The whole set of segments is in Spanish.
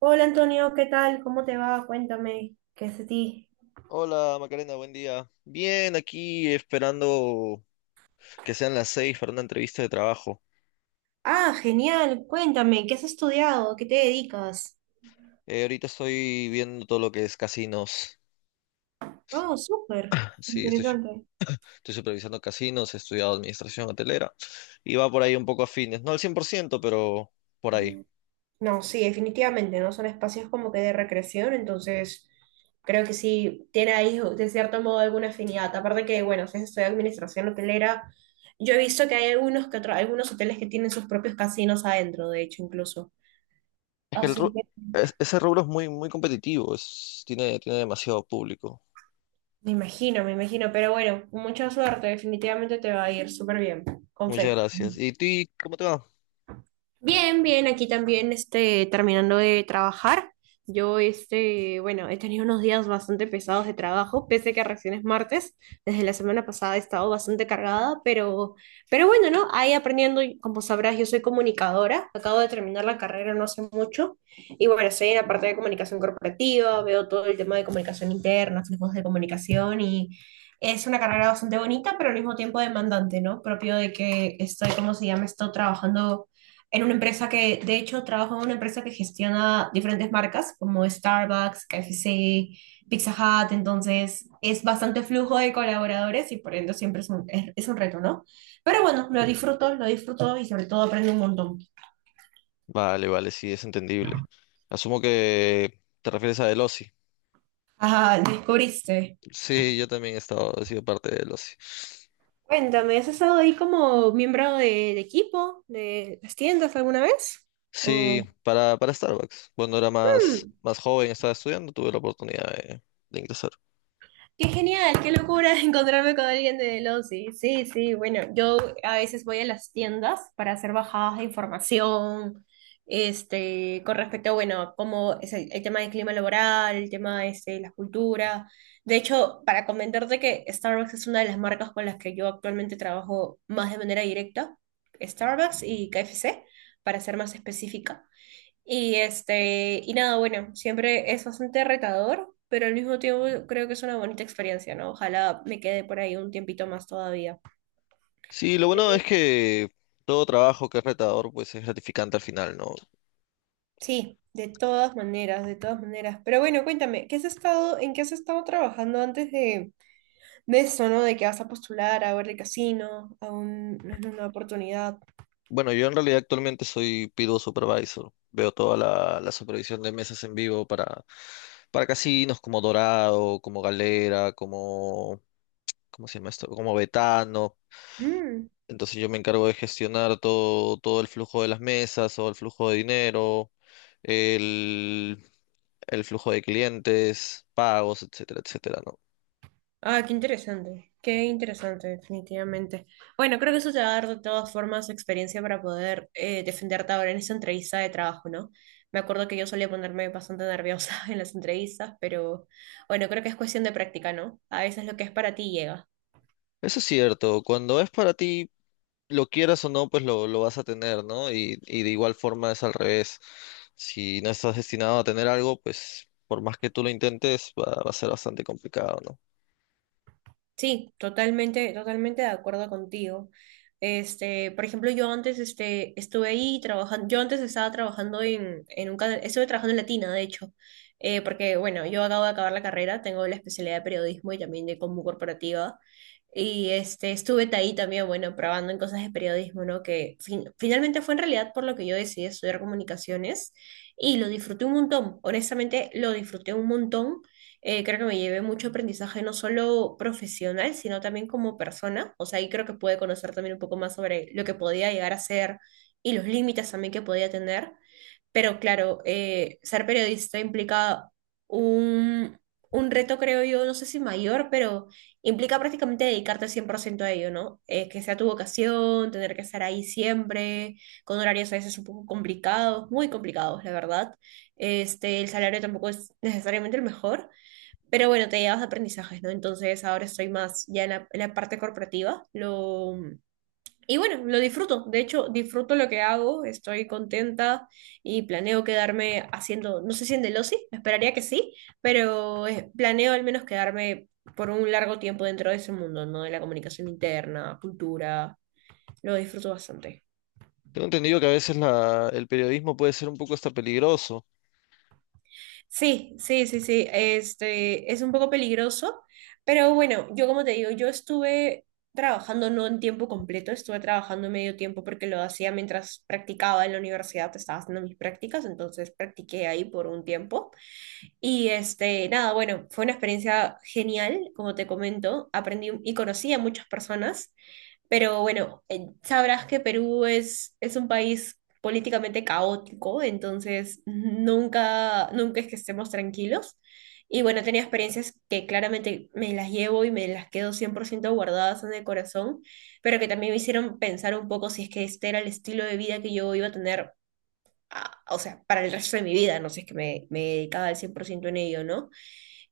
Hola Antonio, ¿qué tal? ¿Cómo te va? Cuéntame, ¿qué es de ti? Hola Macarena, buen día. Bien, aquí esperando que sean las 6 para una entrevista de trabajo. Ah, genial, cuéntame, ¿qué has estudiado? ¿A ¿Qué te dedicas? Ahorita estoy viendo todo lo que es casinos. Oh, súper, Sí, interesante. estoy supervisando casinos, he estudiado administración hotelera y va por ahí un poco afines. No al 100%, pero por ahí. No, sí, definitivamente, ¿no? Son espacios como que de recreación, entonces creo que sí tiene ahí de cierto modo alguna afinidad. Aparte que, bueno, si has estudiado administración hotelera, yo he visto que hay algunos, algunos hoteles que tienen sus propios casinos adentro, de hecho, incluso. Es que el Así ru- que... es- Ese rubro es muy, muy competitivo, tiene, tiene demasiado público. Me imagino, pero bueno, mucha suerte, definitivamente te va a ir súper bien, con Muchas fe. gracias. ¿Y ti, cómo te va? Bien, bien, aquí también este, terminando de trabajar. Yo, este, bueno, he tenido unos días bastante pesados de trabajo, pese que recién es martes. Desde la semana pasada he estado bastante cargada, pero bueno, ¿no? Ahí aprendiendo, y como sabrás, yo soy comunicadora, acabo de terminar la carrera no hace mucho, y bueno, estoy en la parte de comunicación corporativa, veo todo el tema de comunicación interna, flujos de comunicación, y es una carrera bastante bonita, pero al mismo tiempo demandante, ¿no? Propio de que estoy, ¿cómo se llama? Estoy trabajando en una empresa que, de hecho, trabajo en una empresa que gestiona diferentes marcas como Starbucks, KFC, Pizza Hut, entonces es bastante flujo de colaboradores y por ende siempre es un reto, ¿no? Pero bueno, lo disfruto y sobre todo aprendo un montón. Vale, vale, sí, es entendible. Asumo que te refieres a Delossi. Ajá, descubriste. Sí, yo también he estado, he sido parte de los... Cuéntame, ¿has estado ahí como miembro de equipo de las tiendas alguna vez? Sí, O... para Starbucks. Cuando era más, más joven, estaba estudiando, tuve la oportunidad de ingresar. Qué genial, qué locura encontrarme con alguien de losi. Sí, sí, bueno, yo a veces voy a las tiendas para hacer bajadas de información, este, con respecto bueno, cómo es el tema del clima laboral, el tema este, de la cultura. De hecho, para comentarte que Starbucks es una de las marcas con las que yo actualmente trabajo más de manera directa, Starbucks y KFC, para ser más específica. Y este, y nada, bueno, siempre es bastante retador, pero al mismo tiempo creo que es una bonita experiencia, ¿no? Ojalá me quede por ahí un tiempito más todavía. Sí, lo bueno es que todo trabajo que es retador, pues es gratificante al final, ¿no? Sí, de todas maneras, de todas maneras. Pero bueno, cuéntame, ¿qué has estado, en qué has estado trabajando antes de eso, ¿no? De que vas a postular a ver el casino, una oportunidad. Bueno, yo en realidad actualmente soy PIDO Supervisor. Veo toda la supervisión de mesas en vivo para casinos como Dorado, como Galera, como... ¿Cómo se llama esto? Como Betano. Entonces yo me encargo de gestionar todo, todo el flujo de las mesas, o el flujo de dinero, el, el flujo de clientes, pagos, etcétera, etcétera, ¿no? Ah, qué interesante, definitivamente. Bueno, creo que eso te va a dar de todas formas experiencia para poder defenderte ahora en esa entrevista de trabajo, ¿no? Me acuerdo que yo solía ponerme bastante nerviosa en las entrevistas, pero bueno, creo que es cuestión de práctica, ¿no? A veces lo que es para ti llega. Eso es cierto, cuando es para ti, lo quieras o no, pues lo vas a tener, ¿no? Y de igual forma es al revés. Si no estás destinado a tener algo, pues por más que tú lo intentes, va a ser bastante complicado, ¿no? Sí, totalmente, totalmente de acuerdo contigo. Este, por ejemplo, yo antes este, estuve ahí trabajando, yo antes estaba trabajando en un canal, estuve trabajando en Latina, de hecho, porque bueno, yo acabo de acabar la carrera, tengo la especialidad de periodismo y también de combo corporativa, y este, estuve ahí también, bueno, probando en cosas de periodismo, ¿no? Que finalmente fue en realidad por lo que yo decidí estudiar comunicaciones y lo disfruté un montón, honestamente lo disfruté un montón. Creo que me llevé mucho aprendizaje, no solo profesional, sino también como persona. O sea, ahí creo que pude conocer también un poco más sobre lo que podía llegar a ser y los límites también que podía tener. Pero claro, ser periodista implica un, un reto, creo yo, no sé si mayor, pero implica prácticamente dedicarte 100% a ello, ¿no? Que sea tu vocación, tener que estar ahí siempre, con horarios a veces un poco complicados, muy complicados, la verdad. Este, el salario tampoco es necesariamente el mejor, pero bueno, te llevas aprendizajes, ¿no? Entonces ahora estoy más ya en en la parte corporativa. Y bueno, lo disfruto. De hecho, disfruto lo que hago, estoy contenta y planeo quedarme haciendo, no sé si en Delosi, esperaría que sí, pero planeo al menos quedarme por un largo tiempo dentro de ese mundo, ¿no? De la comunicación interna, cultura, lo disfruto bastante. Tengo entendido que a veces el periodismo puede ser un poco hasta peligroso. Sí, sí, sí, sí, este es un poco peligroso, pero bueno, yo como te digo, yo estuve trabajando no en tiempo completo, estuve trabajando medio tiempo porque lo hacía mientras practicaba en la universidad, pues, estaba haciendo mis prácticas, entonces practiqué ahí por un tiempo. Y este, nada, bueno, fue una experiencia genial, como te comento, aprendí y conocí a muchas personas pero bueno, sabrás que Perú es un país políticamente caótico, entonces nunca, nunca es que estemos tranquilos. Y bueno, tenía experiencias que claramente me las llevo y me las quedo 100% guardadas en el corazón, pero que también me hicieron pensar un poco si es que este era el estilo de vida que yo iba a tener, ah, o sea, para el resto de mi vida, no sé, es que me dedicaba al 100% en ello, ¿no?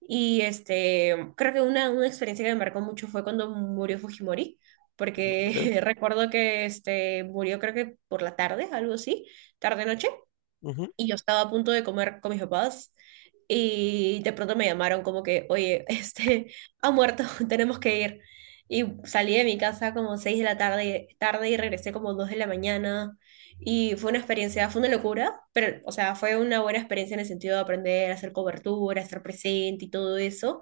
Y este, creo que una experiencia que me marcó mucho fue cuando murió Fujimori, ¿Vale? porque recuerdo que este, murió creo que por la tarde, algo así, tarde-noche y yo estaba a punto de comer con mis papás y de pronto me llamaron como que, oye, este, ha muerto, tenemos que ir. Y salí de mi casa como 6 de la tarde, tarde y regresé como 2 de la mañana. Y fue una experiencia, fue una locura, pero, o sea, fue una buena experiencia en el sentido de aprender a hacer cobertura, estar presente y todo eso.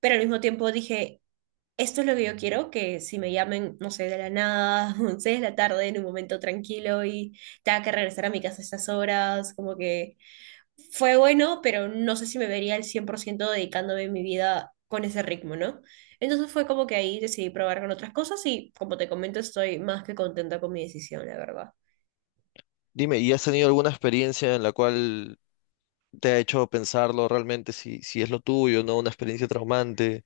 Pero al mismo tiempo dije, esto es lo que yo quiero, que si me llamen, no sé, de la nada, 11 de la tarde, en un momento tranquilo y tenga que regresar a mi casa a estas horas, como que fue bueno, pero no sé si me vería al 100% dedicándome mi vida con ese ritmo, ¿no? Entonces fue como que ahí decidí probar con otras cosas y como te comento, estoy más que contenta con mi decisión, la verdad. Dime, ¿y has tenido alguna experiencia en la cual te ha hecho pensarlo realmente si, si es lo tuyo, ¿no? Una experiencia traumante.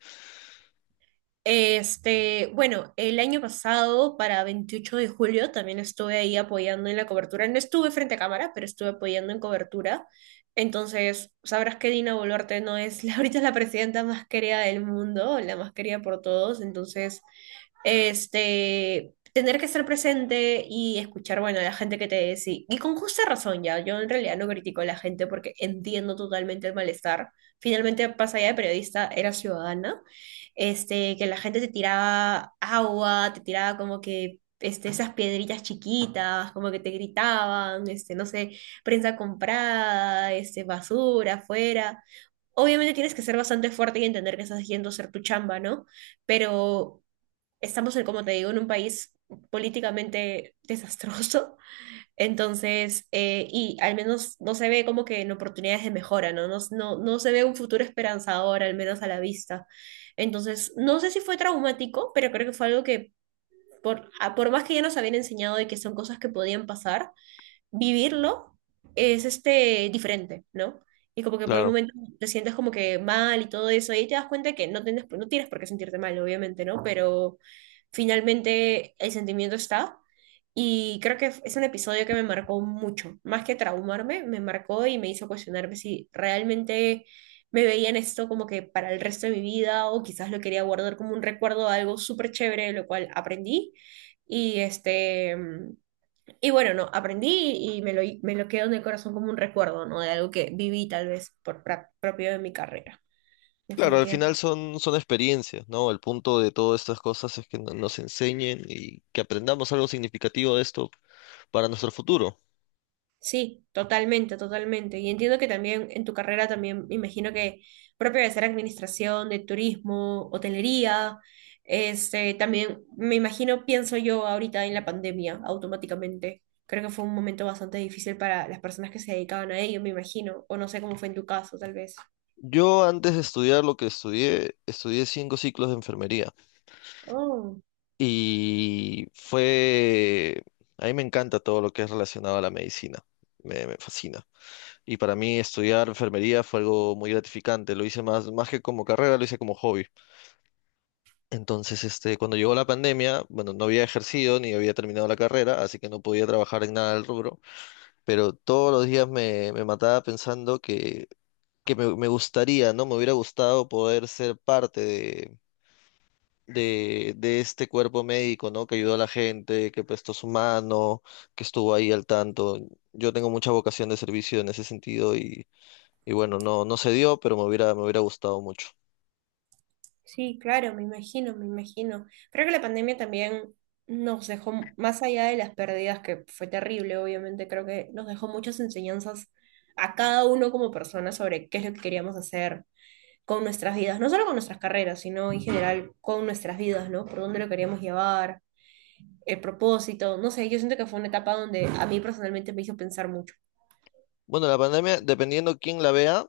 Este, bueno, el año pasado, para 28 de julio, también estuve ahí apoyando en la cobertura. No estuve frente a cámara, pero estuve apoyando en cobertura. Entonces, sabrás que Dina Boluarte no es la, ahorita es la presidenta más querida del mundo, la más querida por todos. Entonces, este, tener que estar presente y escuchar, bueno, a la gente que te decía, y con justa razón ya, yo en realidad no critico a la gente porque entiendo totalmente el malestar. Finalmente, pasa allá de periodista, era ciudadana este, que la gente te tiraba agua, te tiraba como que este, esas piedritas chiquitas, como que te gritaban, este, no sé, prensa comprada, este, basura afuera. Obviamente tienes que ser bastante fuerte y entender que estás yendo a hacer tu chamba, ¿no? Pero estamos, en, como te digo, en un país políticamente desastroso entonces, y al menos no se ve como que en oportunidades de mejora, ¿no? No, no, no se ve un futuro esperanzador, al menos a la vista. Entonces, no sé si fue traumático, pero creo que fue algo que, por, por más que ya nos habían enseñado de que son cosas que podían pasar, vivirlo es este, diferente, ¿no? Y como que por un Claro. momento te sientes como que mal y todo eso, y ahí te das cuenta que no tienes, no tienes por qué sentirte mal, obviamente, ¿no? Pero finalmente el sentimiento está. Y creo que es un episodio que me marcó mucho, más que traumarme, me marcó y me hizo cuestionarme si realmente me veía en esto como que para el resto de mi vida o quizás lo quería guardar como un recuerdo, algo súper chévere, lo cual aprendí. Y este, y bueno, no, aprendí y me me lo quedo en el corazón como un recuerdo, ¿no? De algo que viví tal vez por propio de mi carrera. Claro, al Definitivamente. final son, son experiencias, ¿no? El punto de todas estas cosas es que nos enseñen y que aprendamos algo significativo de esto para nuestro futuro. Sí, totalmente, totalmente. Y entiendo que también en tu carrera también me imagino que propio de ser administración, de turismo, hotelería, este, también me imagino, pienso yo ahorita en la pandemia automáticamente. Creo que fue un momento bastante difícil para las personas que se dedicaban a ello, me imagino. O no sé cómo fue en tu caso, tal vez. Yo antes de estudiar lo que estudié, estudié 5 ciclos de enfermería Oh. y fue... A mí me encanta todo lo que es relacionado a la medicina, me fascina. Y para mí estudiar enfermería fue algo muy gratificante. Lo hice más, más que como carrera, lo hice como hobby. Entonces, este, cuando llegó la pandemia, bueno, no había ejercido ni había terminado la carrera, así que no podía trabajar en nada del rubro, pero todos los días me mataba pensando que, me gustaría, ¿no? Me hubiera gustado poder ser parte de... de este cuerpo médico, ¿no? Que ayudó a la gente, que prestó su mano, que estuvo ahí al tanto. Yo tengo mucha vocación de servicio en ese sentido y bueno, no, no se dio, pero me hubiera gustado mucho. Sí, claro, me imagino, me imagino. Creo que la pandemia también nos dejó, más allá de las pérdidas, que fue terrible, obviamente, creo que nos dejó muchas enseñanzas a cada uno como persona sobre qué es lo que queríamos hacer con nuestras vidas, no solo con nuestras carreras, sino en general con nuestras vidas, ¿no? Por dónde lo queríamos llevar, el propósito, no sé, yo siento que fue una etapa donde a mí personalmente me hizo pensar mucho. Bueno, la pandemia, dependiendo quién la vea,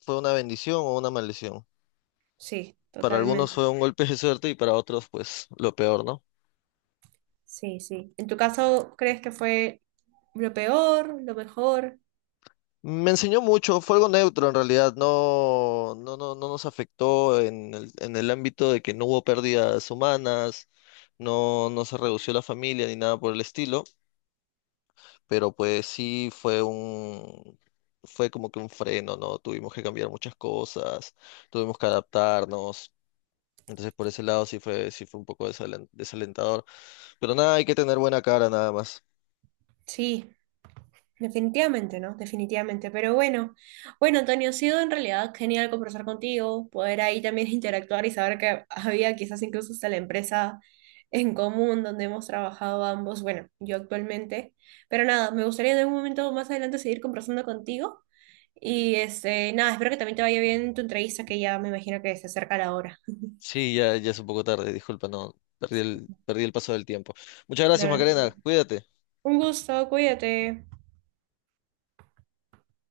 fue una bendición o una maldición. Sí, Para algunos totalmente. fue un golpe de suerte y para otros, pues, lo peor, ¿no? Sí, sí. ¿En tu caso crees que fue lo peor, lo mejor? Me enseñó mucho, fue algo neutro en realidad, no, no, no nos afectó en en el ámbito de que no hubo pérdidas humanas, no, no se redució la familia ni nada por el estilo, pero pues sí fue un, fue como que un freno, ¿no? Tuvimos que cambiar muchas cosas, tuvimos que adaptarnos. Entonces por ese lado sí fue un poco desalentador. Pero nada, hay que tener buena cara nada más. Sí. Definitivamente, ¿no? Definitivamente. Pero bueno, bueno, Antonio, ha sido en realidad genial conversar contigo, poder ahí también interactuar y saber que había quizás incluso hasta la empresa en común donde hemos trabajado ambos, bueno, yo actualmente. Pero nada, me gustaría en algún momento más adelante seguir conversando contigo. Y este, nada, espero que también te vaya bien en tu entrevista, que ya me imagino que se acerca la hora. Sí, ya, ya es un poco tarde, disculpa, no, perdí el paso del tiempo. Muchas gracias, Nada, Macarena, cuídate. un gusto, cuídate.